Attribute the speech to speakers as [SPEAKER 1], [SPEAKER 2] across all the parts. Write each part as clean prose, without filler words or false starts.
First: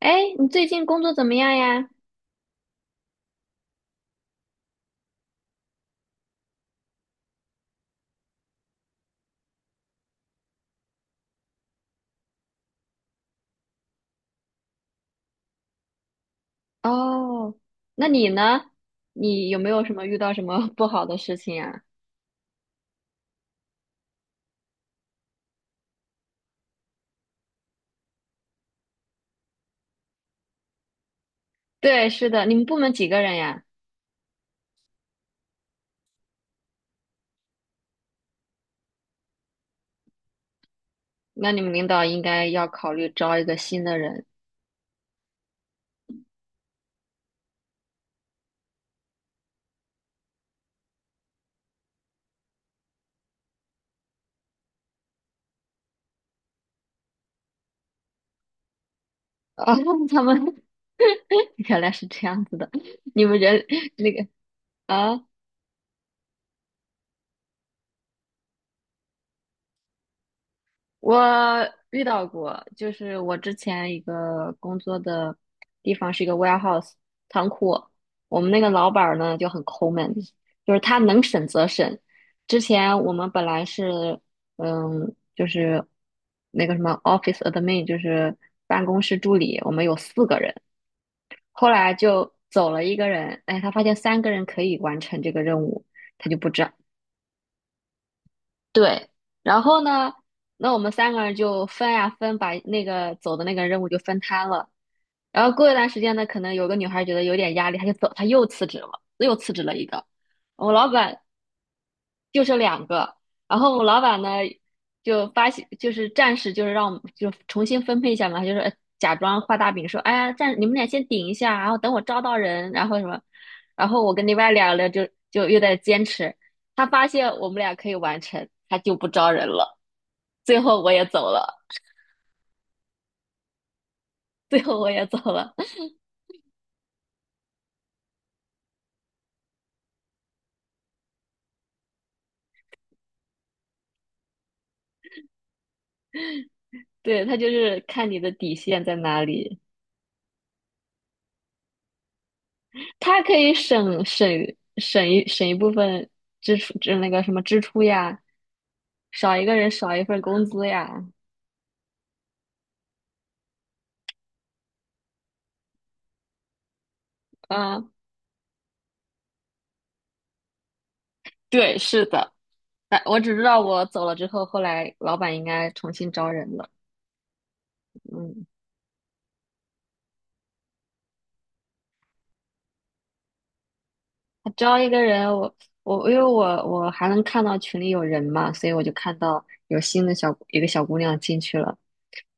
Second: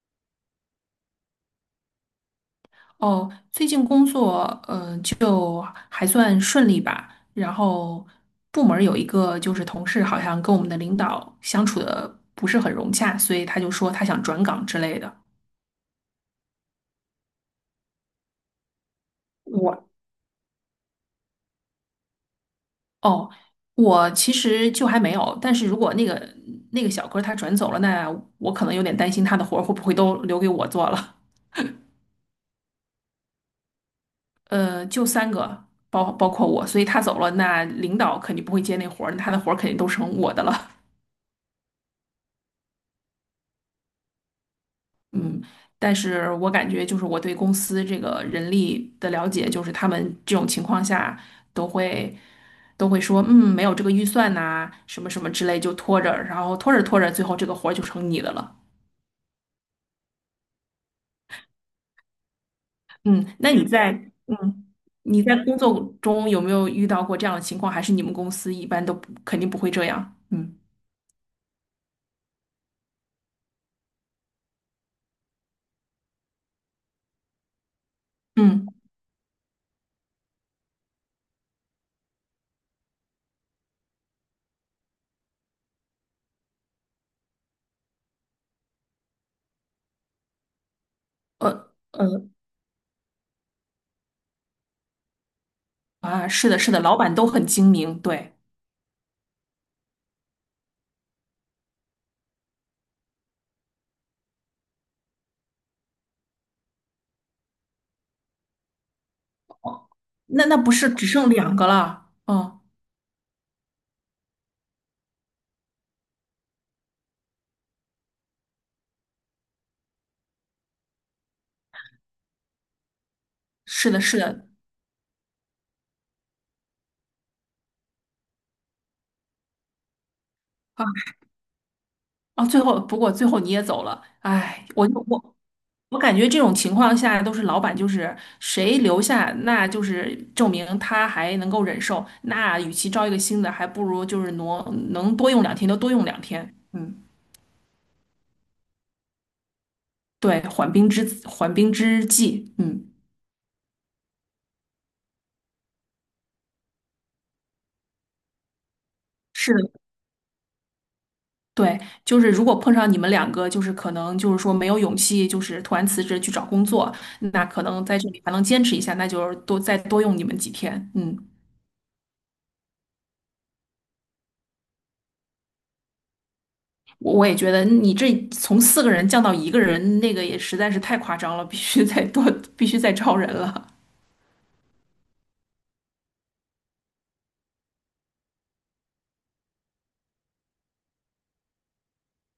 [SPEAKER 1] 哎，你最近工作怎么样呀？
[SPEAKER 2] 哦，最近工作，就还算顺利吧。然后部门儿有一个就是同事好像跟我们的领导相处的不是很融洽，所以他就说他想转岗之类的。
[SPEAKER 1] 哦，那你呢？你有没有
[SPEAKER 2] 我
[SPEAKER 1] 什么遇到什么 不好的事情呀？
[SPEAKER 2] 哦，我其实就还没有，但是如果那个小哥他转走了，那我可能有点担心他的活儿会不会都留给我做了。
[SPEAKER 1] 对，是的，你们部门几个人呀？
[SPEAKER 2] 就三个，包括我，所以他走了，那领导肯定不会接那活儿，那他的活儿肯定都成我的了。
[SPEAKER 1] 那你们领导应该要考虑招一个新的人。
[SPEAKER 2] 嗯，但是我感觉就是我对公司这个人力的了解，就是他们这种情况下都会都会说，没有这个预算呐、什么什么之类，就拖着，然后拖着拖着，最后这个活儿就成你的了。
[SPEAKER 1] 哦，他们 原来是这样子的，你
[SPEAKER 2] 嗯，
[SPEAKER 1] 们
[SPEAKER 2] 那你
[SPEAKER 1] 人
[SPEAKER 2] 在
[SPEAKER 1] 那个
[SPEAKER 2] 嗯你
[SPEAKER 1] 啊。
[SPEAKER 2] 在工作中有没有遇到过这样的情况？还是你们公司一般都不肯定不会这样？嗯
[SPEAKER 1] 我遇到过，就是我之前一个工作的地方是一个 warehouse 仓库，我们那
[SPEAKER 2] 嗯，
[SPEAKER 1] 个老板儿呢就很抠门，就是他能审则审。之前我们本来是，就是那个什么 office admin，就是办公室助理，我们有4个人。后
[SPEAKER 2] 呃
[SPEAKER 1] 来
[SPEAKER 2] 呃
[SPEAKER 1] 就走了一个人，哎，他发现三个人可以完成这个任务，
[SPEAKER 2] 啊，
[SPEAKER 1] 他就不
[SPEAKER 2] 是的，
[SPEAKER 1] 招。
[SPEAKER 2] 是的，老板都很精明。对，
[SPEAKER 1] 对，然后呢，那我们三个人就分呀分，把那个走的那个任务就分摊了。然后过一段时间呢，可能有个女孩觉得有点压力，她就走，她又辞职了，又辞职了一个。
[SPEAKER 2] 那
[SPEAKER 1] 我
[SPEAKER 2] 不
[SPEAKER 1] 们老
[SPEAKER 2] 是只
[SPEAKER 1] 板，
[SPEAKER 2] 剩两个了？
[SPEAKER 1] 就剩
[SPEAKER 2] 嗯，
[SPEAKER 1] 两个，然后我们老板呢就发现，就是暂时就是让我们就重新分配一下嘛，他就是假装画大饼说，哎呀，暂你们俩先顶一下，然后等我招到人，然后什么。然
[SPEAKER 2] 是的，
[SPEAKER 1] 后我
[SPEAKER 2] 是
[SPEAKER 1] 跟另
[SPEAKER 2] 的。
[SPEAKER 1] 外2个人就又在坚持，他发现我们俩可以完成，他就不招人了。最后我也走了，
[SPEAKER 2] 哦，不过最后你也走了。
[SPEAKER 1] 最
[SPEAKER 2] 哎，
[SPEAKER 1] 后
[SPEAKER 2] 我
[SPEAKER 1] 我
[SPEAKER 2] 就
[SPEAKER 1] 也走
[SPEAKER 2] 我
[SPEAKER 1] 了。
[SPEAKER 2] 我感觉这种情况下都是老板，就是谁留下，那就是证明他还能够忍受，那与其招一个新的，还不如就是能多用两天就多用两天。嗯，
[SPEAKER 1] 对，他就是看你的底线在哪里，
[SPEAKER 2] 对，缓兵之计，嗯，
[SPEAKER 1] 他可以省一部分支出，就那个什么支出呀，少一
[SPEAKER 2] 是
[SPEAKER 1] 个人
[SPEAKER 2] 的，
[SPEAKER 1] 少一份工资呀。
[SPEAKER 2] 对。就是如果碰上你们两个，就是可能就是说没有勇气，就是突然辞职去找工作，那可能
[SPEAKER 1] 嗯，
[SPEAKER 2] 在这里还能坚持一下，那就是再多用你们几天。嗯。
[SPEAKER 1] 对，是的。哎，我只知道我走了之后，后来老板应该重新招人了。
[SPEAKER 2] 我也觉得你这
[SPEAKER 1] 嗯，
[SPEAKER 2] 从四个人降到一个人，那个也实在是太夸张了，必须再多，必须再招人了
[SPEAKER 1] 他招一个人。因为我还能看到群里有人嘛，所以我就看到有新的一个小姑娘进去了。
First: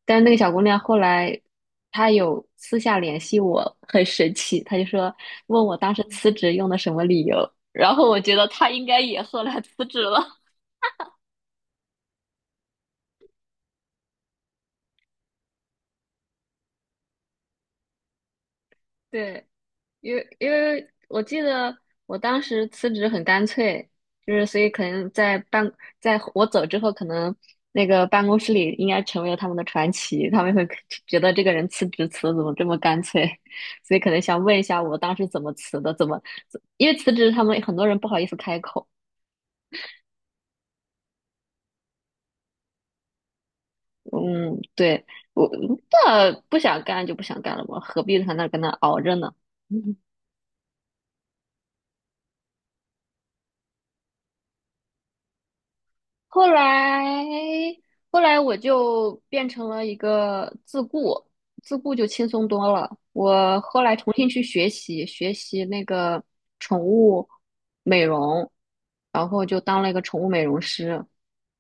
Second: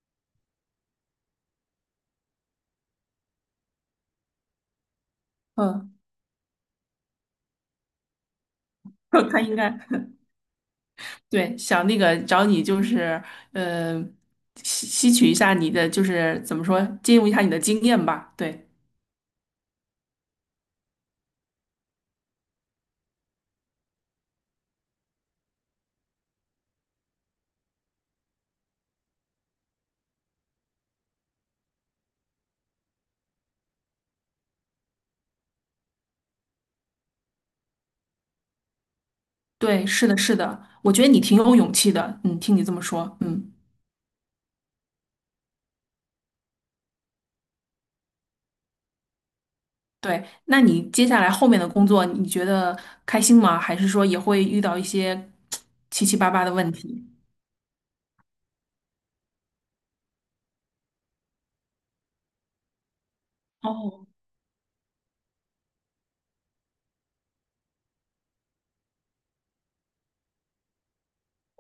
[SPEAKER 1] 但是那个小姑娘后来，她有私下联系我，很神奇，她就说 问我当
[SPEAKER 2] 嗯，
[SPEAKER 1] 时辞职用的什么理由，然后我觉得她应该也
[SPEAKER 2] 他
[SPEAKER 1] 后
[SPEAKER 2] 应
[SPEAKER 1] 来
[SPEAKER 2] 该
[SPEAKER 1] 辞职了。
[SPEAKER 2] 对，想那个找你就是，呃，吸取一下你的就是怎么说，借用一下你的经验吧。对
[SPEAKER 1] 对，因为我记得我当时辞职很干脆，就是所以可能在我走之后，可能那个办公室里应该成为了他们的传奇，他们会觉得这个人辞职辞的怎么这么干脆。所以可能想问一下我当时怎么辞的，怎么，因为辞职他们很多人不好意思开口。
[SPEAKER 2] 对，是的，是的，我觉得你挺有勇气的。嗯，听你这么说。嗯，
[SPEAKER 1] 嗯，对，我那不想干就不想干了嘛，何必在那跟那熬着呢？
[SPEAKER 2] 对。那你接下来后面的工作，你觉得开心吗？还是说也会遇到一些 七七八八
[SPEAKER 1] 后
[SPEAKER 2] 的问题？
[SPEAKER 1] 来，后来我就变成了一个自雇，自雇就轻松多了。我后来
[SPEAKER 2] 哦，
[SPEAKER 1] 重新去学习，学习那个宠物美容，然后就当了一个宠物美容师，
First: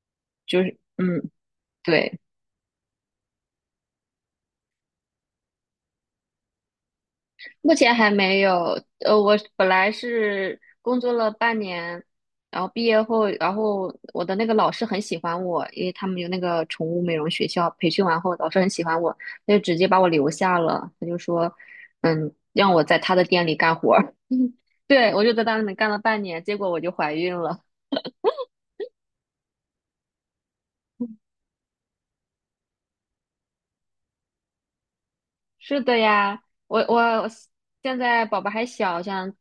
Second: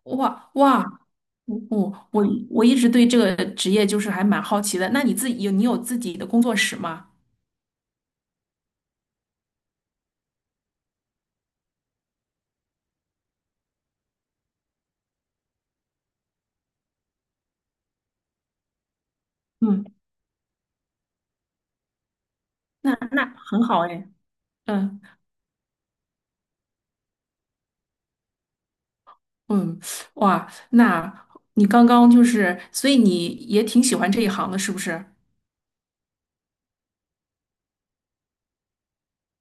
[SPEAKER 2] 哇
[SPEAKER 1] 就是
[SPEAKER 2] 哇，
[SPEAKER 1] 嗯，
[SPEAKER 2] 我我
[SPEAKER 1] 对。
[SPEAKER 2] 我我一直对这个职业就是还蛮好奇的。那你有自己的工作室吗？
[SPEAKER 1] 目前还没有，我本来是工作了半年。然后毕业后，然后我的那个老师很喜欢我，因为他们有那个宠物美容学校，培训完后老师很喜欢我，他就直接
[SPEAKER 2] 嗯，
[SPEAKER 1] 把我留下了，他就说，让我
[SPEAKER 2] 那
[SPEAKER 1] 在他的
[SPEAKER 2] 那
[SPEAKER 1] 店里
[SPEAKER 2] 很
[SPEAKER 1] 干
[SPEAKER 2] 好
[SPEAKER 1] 活
[SPEAKER 2] 哎。
[SPEAKER 1] 儿。
[SPEAKER 2] 嗯
[SPEAKER 1] 对，我就在他那里干了半年，结果我就怀孕了。
[SPEAKER 2] 嗯，哇，那你刚刚就是，所以你也挺喜欢这一行的，是不是？
[SPEAKER 1] 是的呀，我现在宝宝还小，想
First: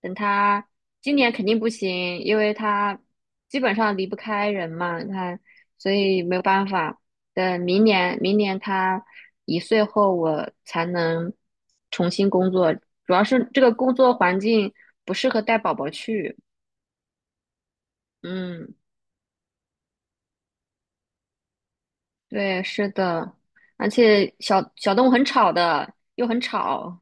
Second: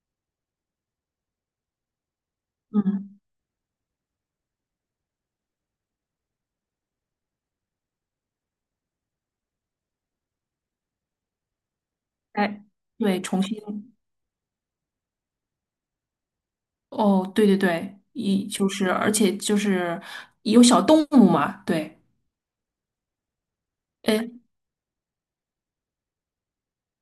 [SPEAKER 1] 等他今年肯定不行，因为他
[SPEAKER 2] 嗯，
[SPEAKER 1] 基本上离不开人嘛，他所以没有办法。等明年，明年他1岁后，我才能重新工
[SPEAKER 2] 哎，
[SPEAKER 1] 作。主
[SPEAKER 2] 对，
[SPEAKER 1] 要
[SPEAKER 2] 重
[SPEAKER 1] 是这个工
[SPEAKER 2] 新，
[SPEAKER 1] 作环境不适合带宝宝去。
[SPEAKER 2] 哦，对对对，就
[SPEAKER 1] 嗯，
[SPEAKER 2] 是，而且就是有小动物嘛。对，
[SPEAKER 1] 对，是的，而
[SPEAKER 2] 哎，
[SPEAKER 1] 且小小动物很吵的，又很吵。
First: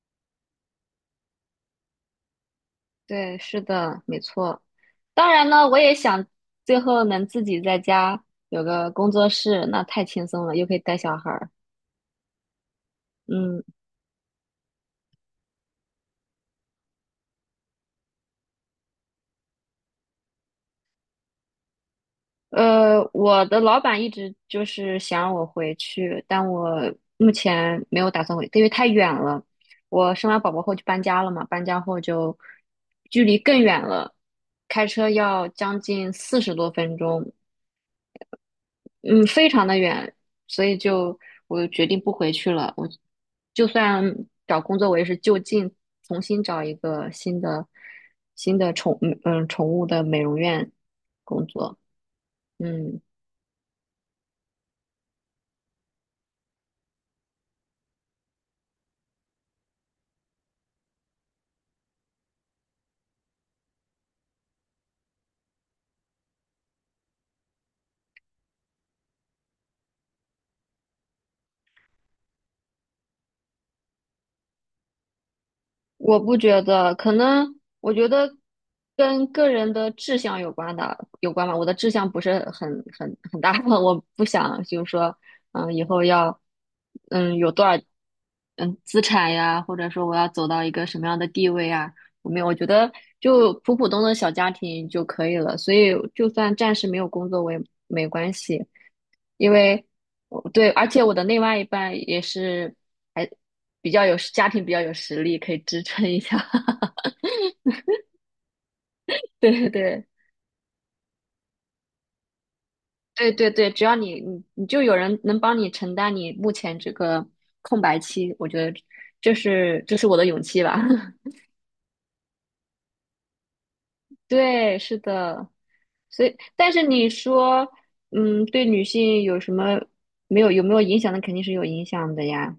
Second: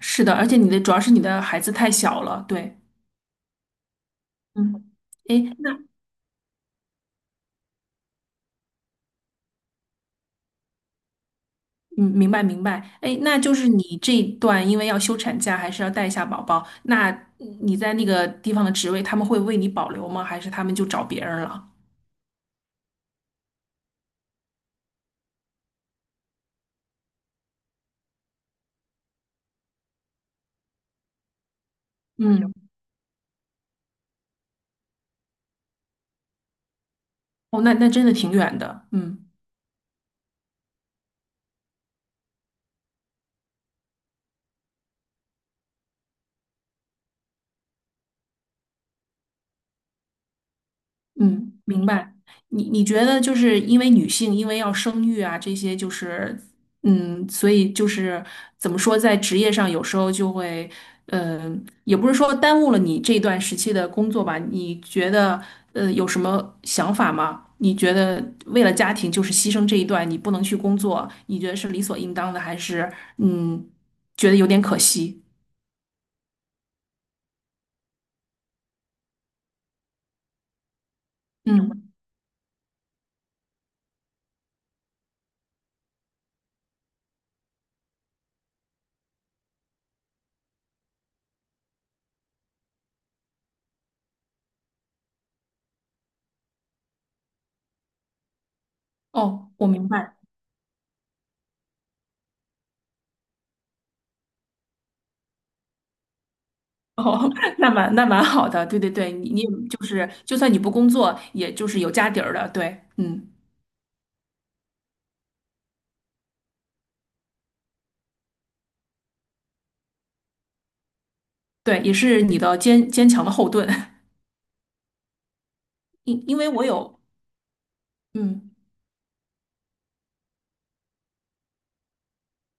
[SPEAKER 2] 是的，而且主要是你的孩子太小了。对，
[SPEAKER 1] 对，是的，没错。
[SPEAKER 2] 嗯，
[SPEAKER 1] 当然
[SPEAKER 2] 哎，
[SPEAKER 1] 呢，我
[SPEAKER 2] 那。
[SPEAKER 1] 也想最后能自己在家有个工作室，那太轻松了，又可以带小孩儿。
[SPEAKER 2] 嗯，明白明白。哎，那就
[SPEAKER 1] 嗯，
[SPEAKER 2] 是你这一段因为要休产假，还是要带一下宝宝，那你在那个地方的职位，他们会为你保留吗？还是他们就找别人了？
[SPEAKER 1] 我的老板一直就是想让我回去，但我目前没有打算回，因为太远了。我生完宝宝后就搬家了嘛，搬家后就
[SPEAKER 2] 嗯，
[SPEAKER 1] 距离更远了，开车要将近40多分钟。
[SPEAKER 2] 哦，那真的挺远的。嗯。
[SPEAKER 1] 嗯，非常的远，所以就我决定不回去了。我就算找工作，我也是就近重新找一个新的新的宠嗯嗯宠物的美容院工
[SPEAKER 2] 嗯，
[SPEAKER 1] 作。
[SPEAKER 2] 明白。你
[SPEAKER 1] 嗯。
[SPEAKER 2] 觉得就是因为女性因为要生育啊，这些就是所以就是怎么说，在职业上有时候就会，也不是说耽误了你这段时期的工作吧？你觉得有什么想法吗？你觉得为了家庭就是牺牲这一段，你不能去工作，你觉得是理所应当的，还是嗯觉得有点可惜？
[SPEAKER 1] 我不觉得，可能我觉得跟个人的志向有关的，有关吧。我的志
[SPEAKER 2] 嗯，
[SPEAKER 1] 向不是很大。我不想就是说，以后要，有多少，资产呀，或者说我要走到一个什么样的地位啊，我没有，我觉得就普普通的小家庭就可以了。所以就算暂时没有工作，我也没关系。因
[SPEAKER 2] 哦，我
[SPEAKER 1] 为
[SPEAKER 2] 明白。
[SPEAKER 1] 我对，而且我的另外一半也是。比较有家庭比较有实力，可以支撑一下。
[SPEAKER 2] 哦，那蛮好的，对对对，你
[SPEAKER 1] 对
[SPEAKER 2] 你
[SPEAKER 1] 对
[SPEAKER 2] 就
[SPEAKER 1] 对
[SPEAKER 2] 是，就算你不工作，也就是有家底儿的。对，嗯，
[SPEAKER 1] 对对对，只要你就有人能帮你承担你目前这个空白期，我觉得这是我的勇气吧。
[SPEAKER 2] 对，也是你的坚强的后盾。
[SPEAKER 1] 对，是的。
[SPEAKER 2] 因
[SPEAKER 1] 所以，
[SPEAKER 2] 因为我
[SPEAKER 1] 但是
[SPEAKER 2] 有，
[SPEAKER 1] 你说，
[SPEAKER 2] 嗯
[SPEAKER 1] 对女性有没有影响？那肯定是有影响的呀。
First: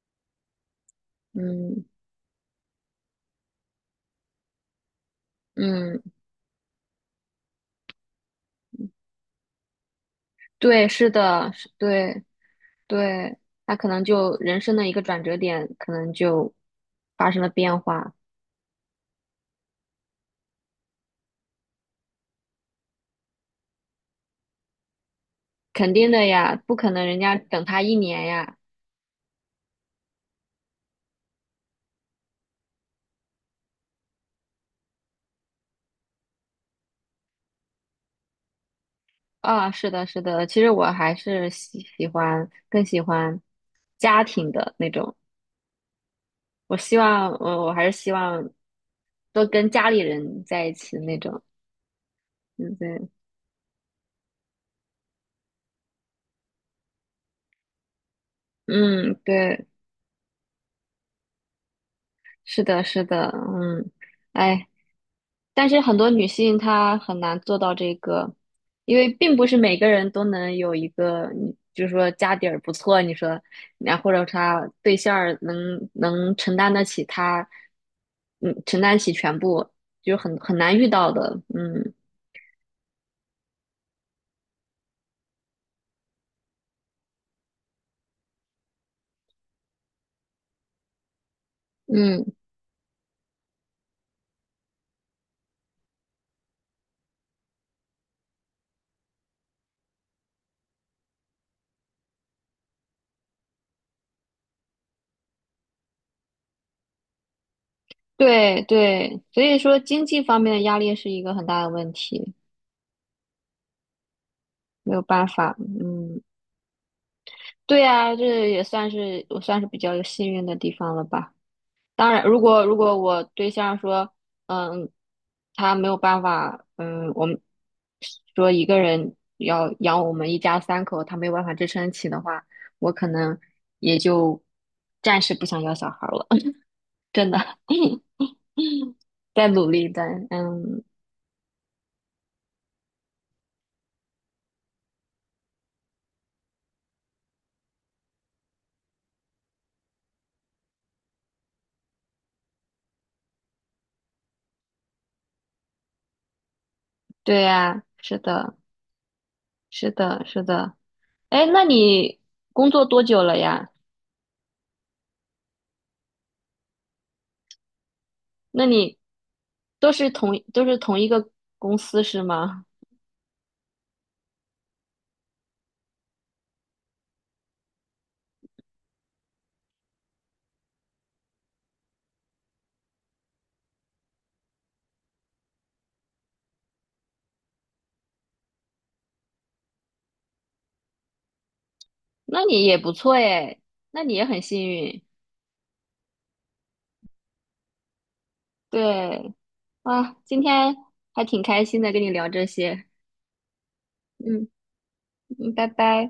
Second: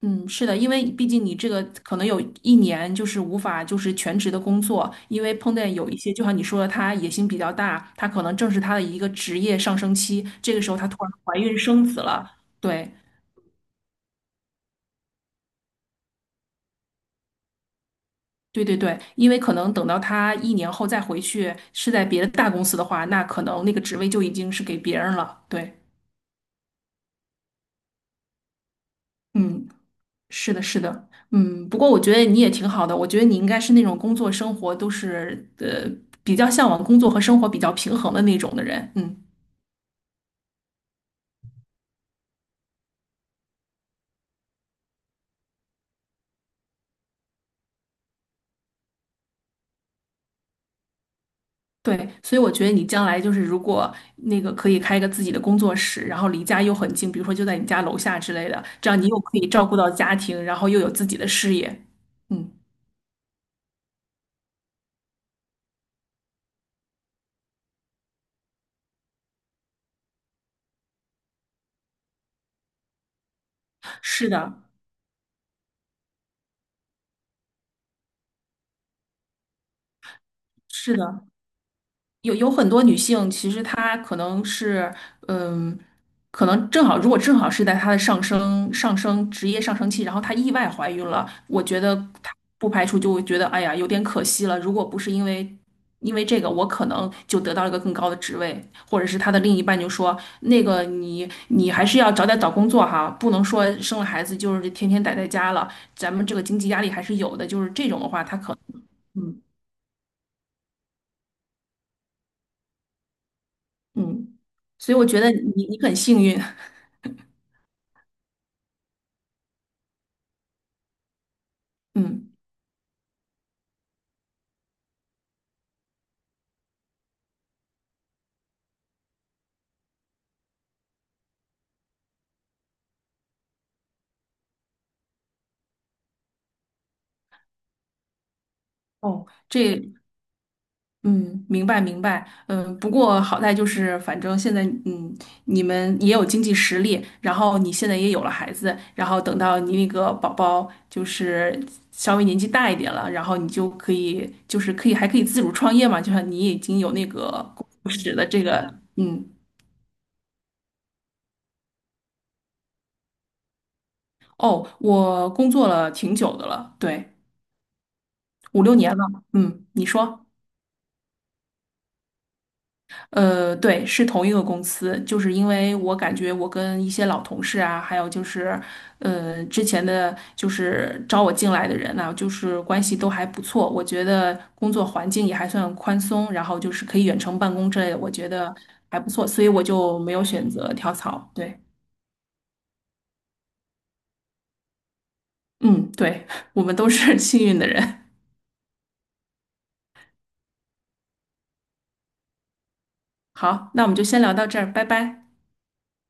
[SPEAKER 2] 嗯，是的，因为毕竟你这个
[SPEAKER 1] 嗯
[SPEAKER 2] 可能有一年就是无法就是全职的工作，因为碰见有一
[SPEAKER 1] 嗯，
[SPEAKER 2] 些，就像你说的，他野心比较大，他可能正是他的一个职业上升期，这个时候他
[SPEAKER 1] 对，
[SPEAKER 2] 突
[SPEAKER 1] 是
[SPEAKER 2] 然怀
[SPEAKER 1] 的，
[SPEAKER 2] 孕
[SPEAKER 1] 是，
[SPEAKER 2] 生子
[SPEAKER 1] 对
[SPEAKER 2] 了。对，
[SPEAKER 1] 对，那可能就人生的一个转折点，可能就发生了变化。
[SPEAKER 2] 对对对，因为可能等到他一年后再回去，是在别的大公司的话，那可能那个职位就已经是给别人了。对，
[SPEAKER 1] 肯定的呀，不可能人家等他一年呀。
[SPEAKER 2] 嗯，是的，是的。嗯。不过我觉得你也挺好的，我觉得你应该是那种工作生活都是比较向往工作和生活比较平衡的那种的人。嗯，
[SPEAKER 1] 啊，是的，是的，其实我还是喜欢更喜欢家庭的那种。我还是希望多跟家里人在一起那种。
[SPEAKER 2] 对，所以我觉得
[SPEAKER 1] 嗯，
[SPEAKER 2] 你将
[SPEAKER 1] 对，
[SPEAKER 2] 来就是如果那个可以开一个自己的工作室，然后离家又很近，比如说就在你家楼下之类的，这样你
[SPEAKER 1] 嗯，
[SPEAKER 2] 又可以
[SPEAKER 1] 对。
[SPEAKER 2] 照顾到家庭，然后又有自己的事业。嗯，
[SPEAKER 1] 是的，是的，嗯，哎，但是很多女性她很难做到这个，因为并不是每个人都能有一个，你就是说家底儿不错，你说，然后或者
[SPEAKER 2] 是的，
[SPEAKER 1] 她对象儿能承担得起她，嗯，承担起全部，就是很难遇
[SPEAKER 2] 是
[SPEAKER 1] 到
[SPEAKER 2] 的。
[SPEAKER 1] 的，嗯
[SPEAKER 2] 有很多女性，其实她可能是，嗯，可能正好，如果正好是在她的上升职业上升期，然后她意外怀孕了，我觉得她
[SPEAKER 1] 嗯，
[SPEAKER 2] 不排除就会觉得，哎呀，有点可惜了。如果不是因为这个，我可能就得到了一个更高的职位，或者是她的另一半就说，那个你还是要早点找工作哈，不能说生了孩子就是天天待在家了，咱们这个经济压力还是有的。就是这种的话，她可
[SPEAKER 1] 对对，
[SPEAKER 2] 嗯
[SPEAKER 1] 所以说经济方面的压力是一个很大的问题，
[SPEAKER 2] 嗯，所
[SPEAKER 1] 没
[SPEAKER 2] 以
[SPEAKER 1] 有
[SPEAKER 2] 我觉
[SPEAKER 1] 办
[SPEAKER 2] 得
[SPEAKER 1] 法，
[SPEAKER 2] 你很
[SPEAKER 1] 嗯。
[SPEAKER 2] 幸运。
[SPEAKER 1] 对啊，这也算是我算是比较幸运的地方了吧。当然，
[SPEAKER 2] 嗯，
[SPEAKER 1] 如果我对象说，嗯，他没有办法，我们说一个人要养我们一家三口，他没有办法支撑起的话，我可能也就暂时不想要小孩了。真的。
[SPEAKER 2] 哦，
[SPEAKER 1] 在努力
[SPEAKER 2] 这。
[SPEAKER 1] 的，嗯，
[SPEAKER 2] 嗯，明白明白。嗯，不过好在就是，反正现在，嗯，你们也有经济实力，然后你现在也有了孩子，然后等到你那个宝宝就是稍微年纪大一点了，然后你就可以，就是可以还可以自主创业嘛，就像你已经有那
[SPEAKER 1] 对
[SPEAKER 2] 个工
[SPEAKER 1] 呀，
[SPEAKER 2] 作室
[SPEAKER 1] 是
[SPEAKER 2] 的这
[SPEAKER 1] 的，
[SPEAKER 2] 个。嗯，
[SPEAKER 1] 是的，是的。哎，那你工作多久了呀？
[SPEAKER 2] 哦，我工作了挺久的了。对，五
[SPEAKER 1] 那
[SPEAKER 2] 六年
[SPEAKER 1] 你
[SPEAKER 2] 了。嗯，你
[SPEAKER 1] 都是
[SPEAKER 2] 说。
[SPEAKER 1] 同都是同一个公司是吗？
[SPEAKER 2] 对，是同一个公司，就是因为我感觉我跟一些老同事啊，还有就是，之前的就是招我进来的人啊，就是关系都还不错，我觉得工作环境也还算宽松，然后就是可以远程办公之类的，我觉得还不错，所以我就没有选择跳槽。对，
[SPEAKER 1] 那你也不错诶，那你也很幸运。
[SPEAKER 2] 嗯，对，我们都是 幸运的人。
[SPEAKER 1] 对啊，今天还挺开心的，跟你聊这些。
[SPEAKER 2] 好，那我们就先聊到
[SPEAKER 1] 嗯
[SPEAKER 2] 这儿，拜拜。
[SPEAKER 1] 嗯，拜拜。